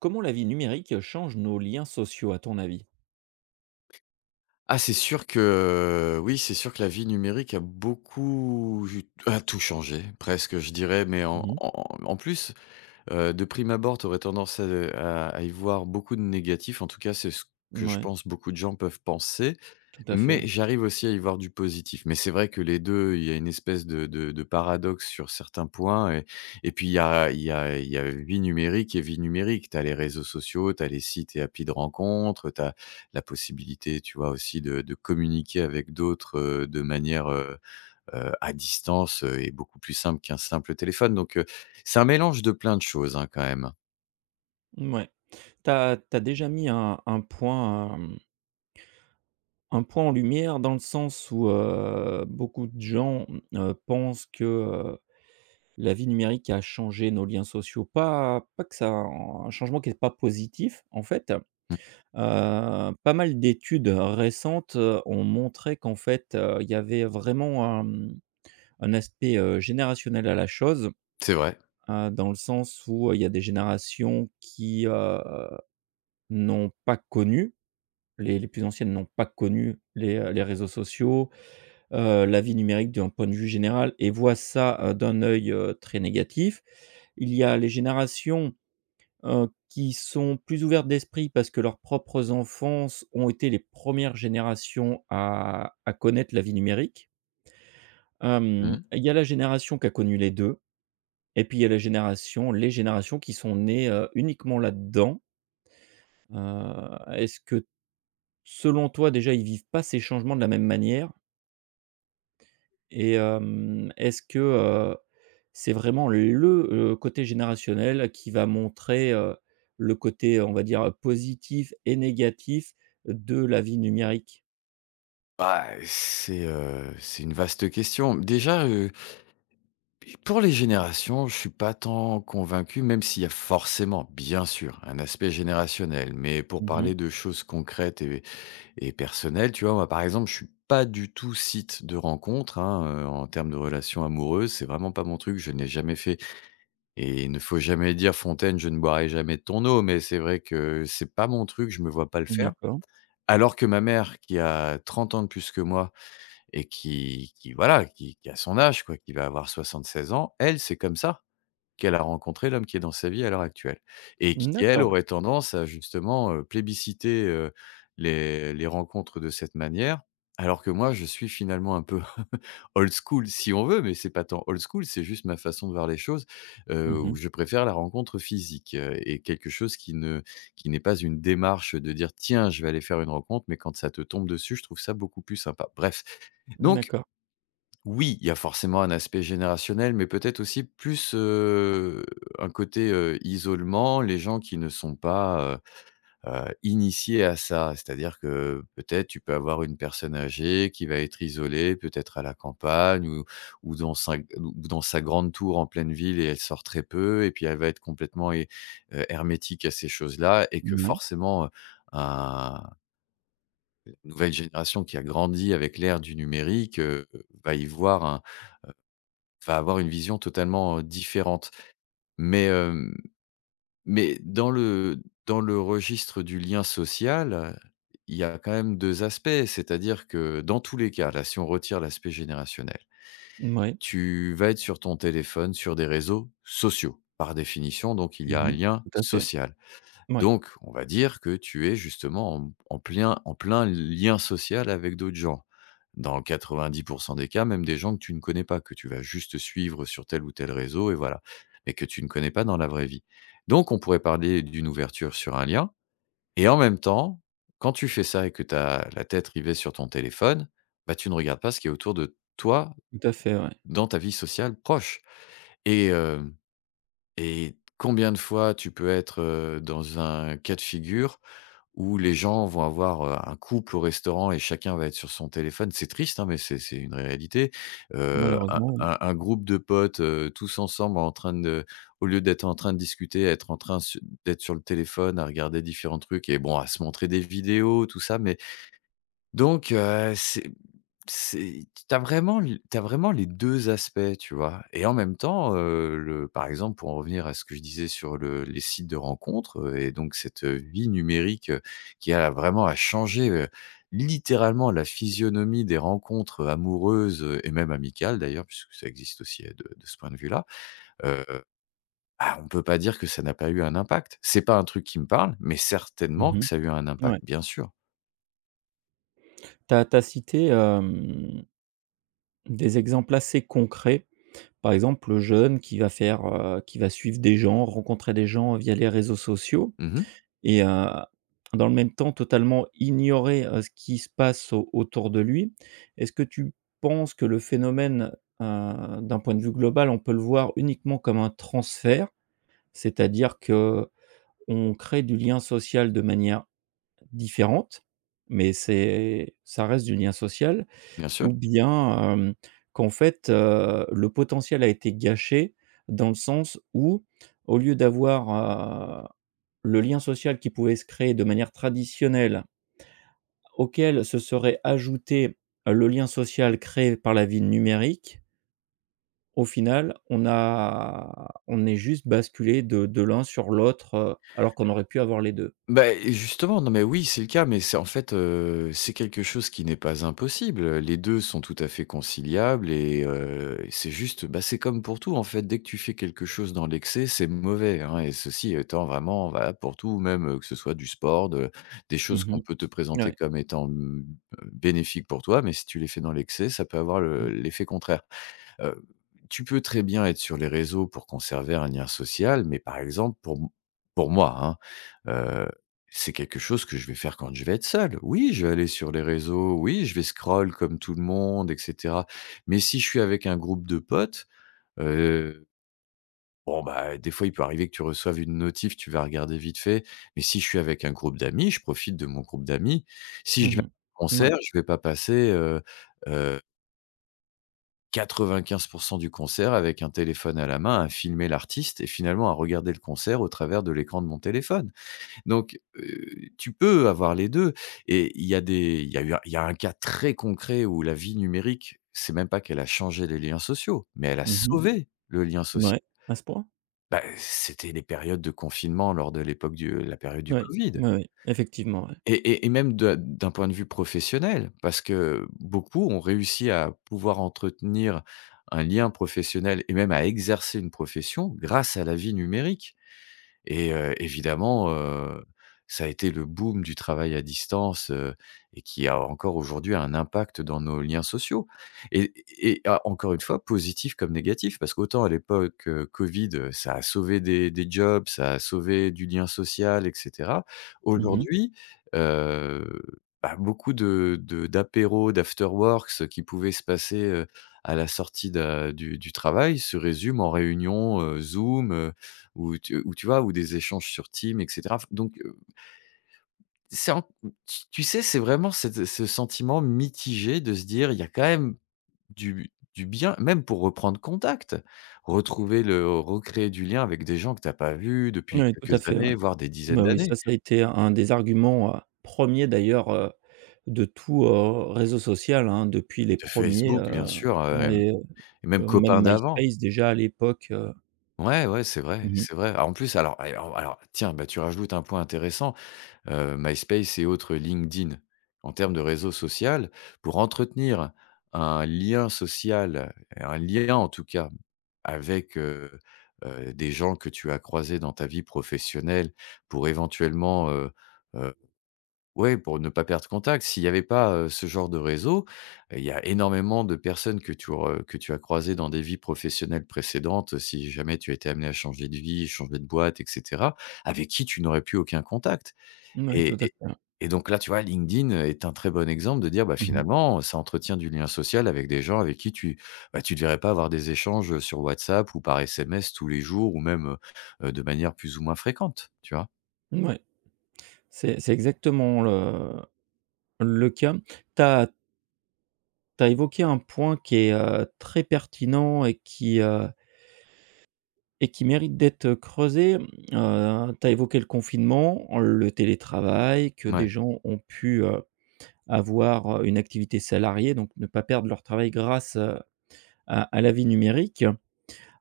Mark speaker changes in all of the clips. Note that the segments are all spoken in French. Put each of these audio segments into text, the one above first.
Speaker 1: Comment la vie numérique change nos liens sociaux à ton avis?
Speaker 2: Ah, c'est sûr que, oui, c'est sûr que la vie numérique a beaucoup ju a tout changé presque, je dirais, mais en
Speaker 1: Mmh mh.
Speaker 2: plus, de prime abord, tu aurais tendance à y voir beaucoup de négatifs. En tout cas, c'est ce que je pense beaucoup de gens peuvent penser.
Speaker 1: Tout à fait, ouais.
Speaker 2: Mais j'arrive aussi à y voir du positif. Mais c'est vrai que les 2, il y a une espèce de paradoxe sur certains points et puis il y a vie numérique et vie numérique. Tu as les réseaux sociaux, tu as les sites et applis de rencontres, tu as la possibilité, tu vois, aussi de communiquer avec d'autres, de manière, à distance, et beaucoup plus simple qu'un simple téléphone. Donc, c'est un mélange de plein de choses, hein, quand même.
Speaker 1: Mouais. T'as as déjà mis un point, un point en lumière dans le sens où, beaucoup de gens, pensent que, la vie numérique a changé nos liens sociaux. Pas que ça un changement qui est pas positif en fait.
Speaker 2: Mmh.
Speaker 1: Pas mal d'études récentes, ont montré qu'en fait, il y avait vraiment un aspect, générationnel à la chose.
Speaker 2: C'est vrai.
Speaker 1: Dans le sens où, il y a des générations qui, n'ont pas connu, les plus anciennes n'ont pas connu les réseaux sociaux, la vie numérique d'un point de vue général et voient ça, d'un œil, très négatif. Il y a les générations, qui sont plus ouvertes d'esprit parce que leurs propres enfants ont été les premières générations à connaître la vie numérique.
Speaker 2: Mmh.
Speaker 1: Il y a la génération qui a connu les 2. Et puis il y a la génération les générations qui sont nées, uniquement là-dedans. Est-ce que selon toi déjà ils vivent pas ces changements de la même manière? Est-ce que, c'est vraiment le côté générationnel qui va montrer, le côté, on va dire, positif et négatif de la vie numérique?
Speaker 2: Bah, c'est une vaste question. Déjà, puis pour les générations, je suis pas tant convaincu, même s'il y a forcément, bien sûr, un aspect générationnel. Mais pour
Speaker 1: Mmh.
Speaker 2: parler de choses concrètes et personnelles, tu vois, moi, par exemple, je suis pas du tout site de rencontre hein, en termes de relations amoureuses. C'est vraiment pas mon truc. Je n'ai jamais fait. Et il ne faut jamais dire Fontaine, je ne boirai jamais de ton eau. Mais c'est vrai que c'est pas mon truc. Je me vois pas le faire.
Speaker 1: D'accord.
Speaker 2: Alors que ma mère, qui a 30 ans de plus que moi et qui voilà, qui a son âge, quoi, qui va avoir 76 ans, elle, c'est comme ça qu'elle a rencontré l'homme qui est dans sa vie à l'heure actuelle et qui, elle,
Speaker 1: D'accord.
Speaker 2: aurait tendance à justement, plébisciter, les rencontres de cette manière. Alors que moi, je suis finalement un peu old school si on veut, mais c'est pas tant old school, c'est juste ma façon de voir les choses, où
Speaker 1: Mmh.
Speaker 2: je préfère la rencontre physique, et quelque chose qui n'est pas une démarche de dire: «Tiens, je vais aller faire une rencontre», mais quand ça te tombe dessus, je trouve ça beaucoup plus sympa. Bref, donc
Speaker 1: D'accord.
Speaker 2: oui, il y a forcément un aspect générationnel, mais peut-être aussi plus, un côté, isolement, les gens qui ne sont pas, initiés à ça. C'est-à-dire que, peut-être, tu peux avoir une personne âgée qui va être isolée, peut-être à la campagne ou dans sa grande tour en pleine ville et elle sort très peu et puis elle va être complètement hé hermétique à ces choses-là et que
Speaker 1: Mouais.
Speaker 2: forcément, un une nouvelle génération qui a grandi avec l'ère du numérique, va y voir va avoir une vision totalement, différente. Mais, hem, mais dans le registre du lien social, il y a quand même 2 aspects. C'est-à-dire que dans tous les cas, là, si on retire l'aspect générationnel,
Speaker 1: Mouais.
Speaker 2: tu vas être sur ton téléphone, sur des réseaux sociaux, par définition, donc il y a un
Speaker 1: Mmh.
Speaker 2: lien
Speaker 1: Tout à fait.
Speaker 2: social.
Speaker 1: Ouais.
Speaker 2: Donc, on va dire que tu es justement en, en plein lien social avec d'autres gens. Dans 90% des cas, même des gens que tu ne connais pas, que tu vas juste suivre sur tel ou tel réseau, et voilà. Mais que tu ne connais pas dans la vraie vie. Donc, on pourrait parler d'une ouverture sur un lien. Et en même temps, quand tu fais ça et que tu as la tête rivée sur ton téléphone, bah, tu ne regardes pas ce qui est autour de toi
Speaker 1: Tout à fait, ouais.
Speaker 2: dans ta vie sociale proche. Et, euh, et combien de fois tu peux être dans un cas de figure où les gens vont avoir, un couple au restaurant et chacun va être sur son téléphone. C'est triste, hein, mais c'est une réalité. Un
Speaker 1: Malheureusement, oui.
Speaker 2: groupe de potes, tous ensemble en train de au lieu d'être en train de discuter, être en train su d'être sur le téléphone à regarder différents trucs et bon, à se montrer des vidéos, tout ça, mais donc, c'est tu vraiment l tu vraiment les 2 aspects, tu vois? Et en même temps, le par exemple, pour en revenir à ce que je disais sur le les sites de rencontres, et donc cette, vie numérique, qui a vraiment à changer, littéralement la physionomie des rencontres, amoureuses, et même amicales d'ailleurs, puisque ça existe aussi, de ce point de vue-là, heu, bah, on peut pas dire que ça n'a pas eu un impact. C'est pas un truc qui me parle, mais certainement que
Speaker 1: Mmh.
Speaker 2: ça a eu un impact,
Speaker 1: Ouais.
Speaker 2: bien sûr.
Speaker 1: Tu as cité, des exemples assez concrets. Par exemple, le jeune qui va suivre des gens, rencontrer des gens via les réseaux sociaux
Speaker 2: Mmh
Speaker 1: et dans le même temps totalement ignorer, ce qui se passe au autour de lui. Est-ce que tu penses que le phénomène, d'un point de vue global, on peut le voir uniquement comme un transfert? C'est-à-dire que on crée du lien social de manière différente, mais c'est ça reste du lien social.
Speaker 2: bien sûr.
Speaker 1: Ou bien, qu'en fait, le potentiel a été gâché dans le sens où, au lieu d'avoir, heu, le lien social qui pouvait se créer de manière traditionnelle, auquel se serait ajouté le lien social créé par la vie numérique, au final, on est juste basculé de l'un sur l'autre, alors qu'on aurait pu avoir les 2.
Speaker 2: Bah, justement, non mais oui, c'est le cas, mais c'est, quelque chose qui n'est pas impossible, les 2 sont tout à fait conciliables et c'est juste, bah, c'est comme pour tout en fait, dès que tu fais quelque chose dans l'excès, c'est mauvais, hein et ceci étant vraiment valable pour tout, même, que ce soit du sport, de des
Speaker 1: Mmh
Speaker 2: choses qu'on
Speaker 1: mh.
Speaker 2: peut te présenter
Speaker 1: Ouais.
Speaker 2: comme étant, bénéfiques pour toi, mais si tu les fais dans l'excès, ça peut avoir
Speaker 1: Mhm.
Speaker 2: le
Speaker 1: Ouais.
Speaker 2: l'effet contraire. Heu, Tu peux très bien être sur les réseaux pour conserver un lien social, mais par exemple pour moi, hein, heu, c'est quelque chose que je vais faire quand je vais être seul. Oui, je vais aller sur les réseaux, oui, je vais scroll comme tout le monde et cetera. Mais si je suis avec un groupe de potes, heu, bon, bah, des fois, il peut arriver que tu reçoives une notif, tu vas regarder vite fait. Mais si je suis avec un groupe d'amis, je profite de mon groupe d'amis. Si je
Speaker 1: Mmh
Speaker 2: vais à
Speaker 1: mh.
Speaker 2: un concert, je vais pas passer 95 du concert avec un téléphone à la main, à filmer l'artiste et finalement à regarder le concert au travers de l'écran de mon téléphone. Donc, tu peux avoir les 2 et il y a des il y a eu un il y a un cas très concret où la vie numérique, c'est même pas qu'elle a changé les liens sociaux, mais elle a Mmh.
Speaker 1: Mmh.
Speaker 2: sauvé le lien social.
Speaker 1: À ce point?
Speaker 2: Bah, c'était les périodes de confinement lors de l'époque du la période
Speaker 1: Oui.
Speaker 2: du
Speaker 1: Ouais.
Speaker 2: covid.
Speaker 1: Ouais, ouais. Effectivement, ouais.
Speaker 2: Et même de d'un point de vue professionnel, parce que beaucoup ont réussi à pouvoir entretenir un lien professionnel et même à exercer une profession grâce à la vie numérique. Évidemment, ça a été le boom du travail à distance, et qui a encore aujourd'hui un impact dans nos liens sociaux et a encore une fois, positif comme négatif, parce qu'autant à l'époque, covid, ça a sauvé des jobs, ça a sauvé du lien social et cetera.
Speaker 1: Mmh.
Speaker 2: Aujourd'hui, heu, bah, beaucoup de d'apéros, d'afterworks qui pouvaient se passer, à la sortie d'un du travail se résument en réunions, Zoom, ou tu vois? Ou des échanges sur Teams et cetera. Enfin donc, c'est en tu tu sais, c'est vraiment cette ce sentiment mitigé de se dire: «Il y a quand même du bien», même pour reprendre contact, retrouver le recréer du lien avec des gens que t'as pas vus depuis
Speaker 1: Ouais, tout à
Speaker 2: quelques
Speaker 1: fait, ouais.
Speaker 2: années, voire des dizaines
Speaker 1: Bah, oui, ça,
Speaker 2: d'années.
Speaker 1: ça a été un des arguments, un d'ailleurs, de tout, réseau social, hein, depuis les
Speaker 2: De
Speaker 1: premiers,
Speaker 2: Facebook, bien sûr,
Speaker 1: ouais,
Speaker 2: et même
Speaker 1: même
Speaker 2: copains d'avant.
Speaker 1: MySpace déjà à l'époque.
Speaker 2: Ouais, ouais, c'est vrai,
Speaker 1: Mmh mh.
Speaker 2: c'est vrai. Ah, en plus, alors tiens, bah, tu rajoutes un point intéressant. MySpace et autres LinkedIn en termes de réseau social pour entretenir un lien social, un lien en tout cas avec, des gens que tu as croisés dans ta vie professionnelle pour éventuellement, heu, ouais, pour ne pas perdre contact. S'il n'y avait pas, ce genre de réseau, il y a énormément de personnes que tu re que tu as croisées dans des vies professionnelles précédentes, si jamais tu étais amené à changer de vie, changer de boîte et cetera, avec qui tu n'aurais plus aucun contact.
Speaker 1: Tout
Speaker 2: Et
Speaker 1: à
Speaker 2: et
Speaker 1: fait, ouais.
Speaker 2: et donc là, tu vois, LinkedIn, est un très bon exemple de dire, bah,
Speaker 1: Mmh mh.
Speaker 2: finalement, ça entretient du lien social avec des gens avec qui tu, bah, tu te verrais pas avoir des échanges, sur WhatsApp ou par SMS tous les jours ou même, de manière plus ou moins fréquente, tu vois?
Speaker 1: Ouais, c'est exactement le cas. Tu as évoqué un point qui est, très pertinent et qui mérite d'être creusé. Tu as évoqué le confinement, le télétravail, que des
Speaker 2: Ouais,
Speaker 1: gens ont pu, avoir, une activité salariée, donc ne pas perdre leur travail grâce, à la vie numérique.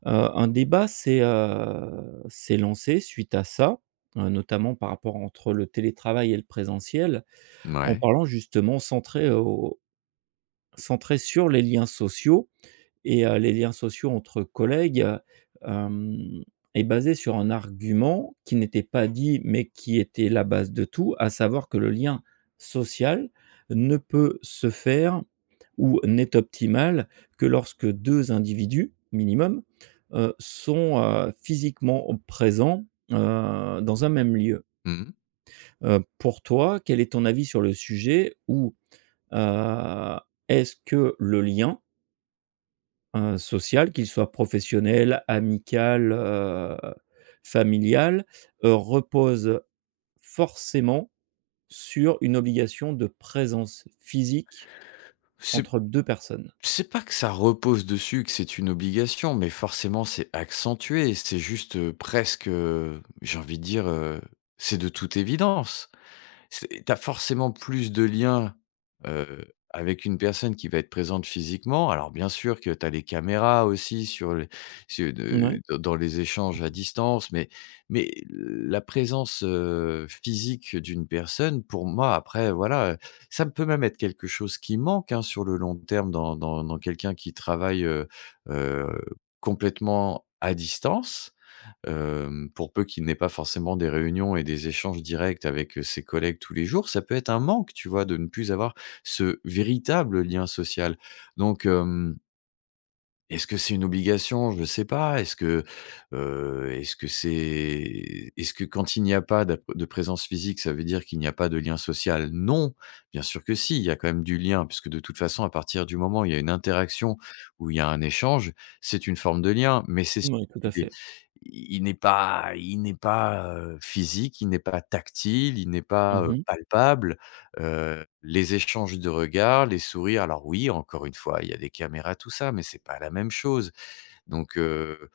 Speaker 1: Un débat s'est lancé suite à ça, notamment par rapport entre le télétravail et le présentiel, en
Speaker 2: ouais.
Speaker 1: parlant justement centré sur les liens sociaux et les liens sociaux entre collègues, hem, est basé sur un argument qui n'était pas dit, mais qui était la base de tout, à savoir que le lien social ne peut se faire ou n'est optimal que lorsque 2 individus minimum, sont, physiquement présents, dans un même lieu.
Speaker 2: Mmh
Speaker 1: Pour toi, quel est ton avis sur le sujet? Ou, heu, est-ce que le lien social, qu'il soit professionnel, amical, familial, repose forcément sur une obligation de présence physique
Speaker 2: C'est
Speaker 1: entre 2 personnes.
Speaker 2: c'est pas que ça repose dessus, que c'est une obligation, mais forcément, c'est accentué. C'est juste, presque, j'ai envie de dire, c'est de toute évidence. C'est Tu forcément plus de liens, heu, avec une personne qui va être présente physiquement. Alors bien sûr que tu as les caméras aussi sur les sur
Speaker 1: Mouais,
Speaker 2: de dans dans les échanges à distance, mais la présence, physique d'une personne, pour moi après voilà, ça peut même être quelque chose qui manque, hein, sur le long terme dans quelqu'un qui travaille, heu, complètement à distance. Pour peu qu'il n'ait pas forcément des réunions et des échanges directs avec, ses collègues tous les jours, ça peut être un manque, tu vois? De ne plus avoir ce véritable lien social. Donc est-ce que c'est une obligation? Je ne sais pas. Est-ce que quand il n'y a pas d'ap de présence physique, ça veut dire qu'il n'y a pas de lien social? Non, bien sûr que si, il y a quand même du lien puisque de toute façon à partir du moment où il y a une interaction, où il y a un échange, c'est une forme de lien. Mais c'est sûr
Speaker 1: mouais, tout à
Speaker 2: qu'il est
Speaker 1: fait.
Speaker 2: il n'est pas physique, il n'est pas tactile, il n'est pas,
Speaker 1: Mmh mh.
Speaker 2: palpable. Les échanges de regards, les sourires, alors oui, encore une fois, il y a des caméras, tout ça, mais c'est pas la même chose. Donc,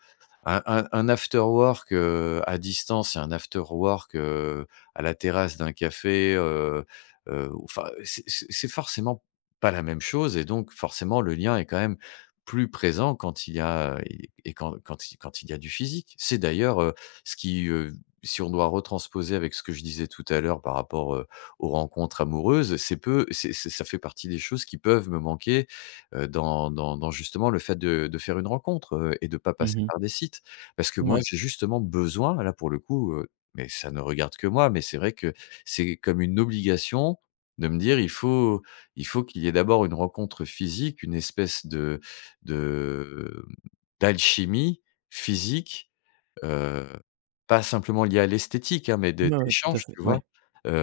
Speaker 2: un after work, à distance et un after work, à la terrasse d'un café, enfin, c'est forcément pas la même chose et donc forcément le lien est quand même plus présent quand il y a quand il y a du physique. C'est d'ailleurs, ce qui, si on doit retransposer avec ce que je disais tout à l'heure par rapport, aux rencontres amoureuses, c'est peu c'est ça fait partie des choses qui peuvent me manquer dans justement le fait de faire une rencontre, et de pas passer
Speaker 1: Mmh.
Speaker 2: par des sites. Parce que moi, j'ai justement besoin, là, pour le coup, mais ça ne regarde que moi, mais c'est vrai que c'est comme une obligation de me dire: il faut qu'il y ait d'abord une rencontre physique, une espèce de de, d'alchimie physique. Heu, Pas simplement liées à l'esthétique, hein, mais
Speaker 1: Ouais, ouais, ouais, tout à
Speaker 2: d'échanges,
Speaker 1: fait.
Speaker 2: tu vois?
Speaker 1: Ouais.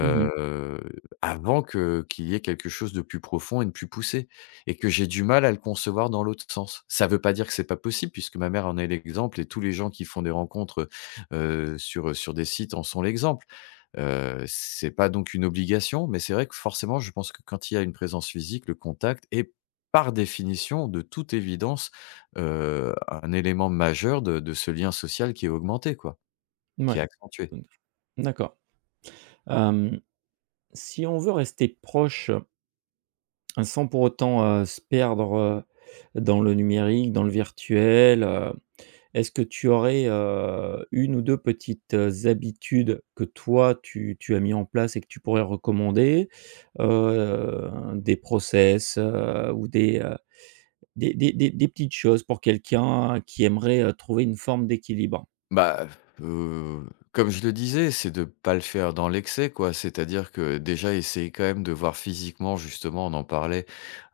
Speaker 1: Mmh mh.
Speaker 2: Avant que qu'il y ait quelque chose de plus profond et de plus poussé et que j'ai du mal à le concevoir dans l'autre sens. Ça veut pas dire que c'est pas possible puisque ma mère en est l'exemple et tous les gens qui font des rencontres, sur, sur des sites en sont l'exemple. C'est pas donc une obligation, mais c'est vrai que forcément, je pense que quand il y a une présence physique, le contact est par définition, de toute évidence, un élément majeur de ce lien social qui est augmenté quoi, qui est accentué.
Speaker 1: Ouais, d'accord. Hem, Si on veut rester proche, hein, sans pour autant, se perdre, dans le numérique, dans le virtuel, est-ce que tu aurais, un ou 2 petites, habitudes que toi tu as mis en place et que tu pourrais recommander? Heu, des process, ou des petites choses pour quelqu'un qui aimerait, trouver une forme d'équilibre?
Speaker 2: Bah, heu, comme je le disais, c'est de pas le faire dans l'excès, quoi. C'est-à-dire que déjà essayer quand même de voir physiquement, justement, on en parlait,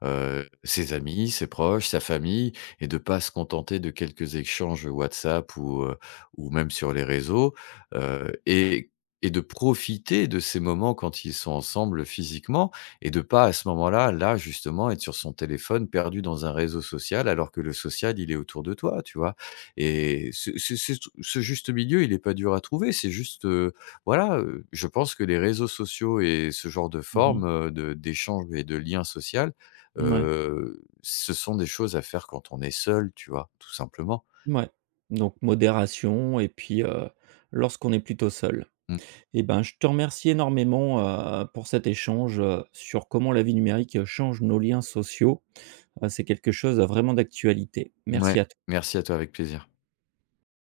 Speaker 2: ses amis, ses proches, sa famille et de pas se contenter de quelques échanges WhatsApp ou même sur les réseaux, et de profiter de ces moments quand ils sont ensemble physiquement et de pas à ce moment-là, là, justement, être sur son téléphone perdu dans un réseau social alors que le social, il est autour de toi, tu vois? Et ce juste milieu, il est pas dur à trouver. C'est juste, voilà, je pense que les réseaux sociaux et ce genre de
Speaker 1: Mmh ouais.
Speaker 2: forme, de d'échange et de lien social,
Speaker 1: Mouais.
Speaker 2: ce sont des choses à faire quand on est seul, tu vois? Tout simplement.
Speaker 1: Donc modération et puis, lorsqu'on est plutôt seul.
Speaker 2: Mmh.
Speaker 1: Eh ben, je te remercie énormément, pour cet échange, sur comment la vie numérique, change nos liens sociaux. C'est quelque chose, vraiment d'actualité. Merci
Speaker 2: Mouais.
Speaker 1: à
Speaker 2: Merci à toi, avec plaisir.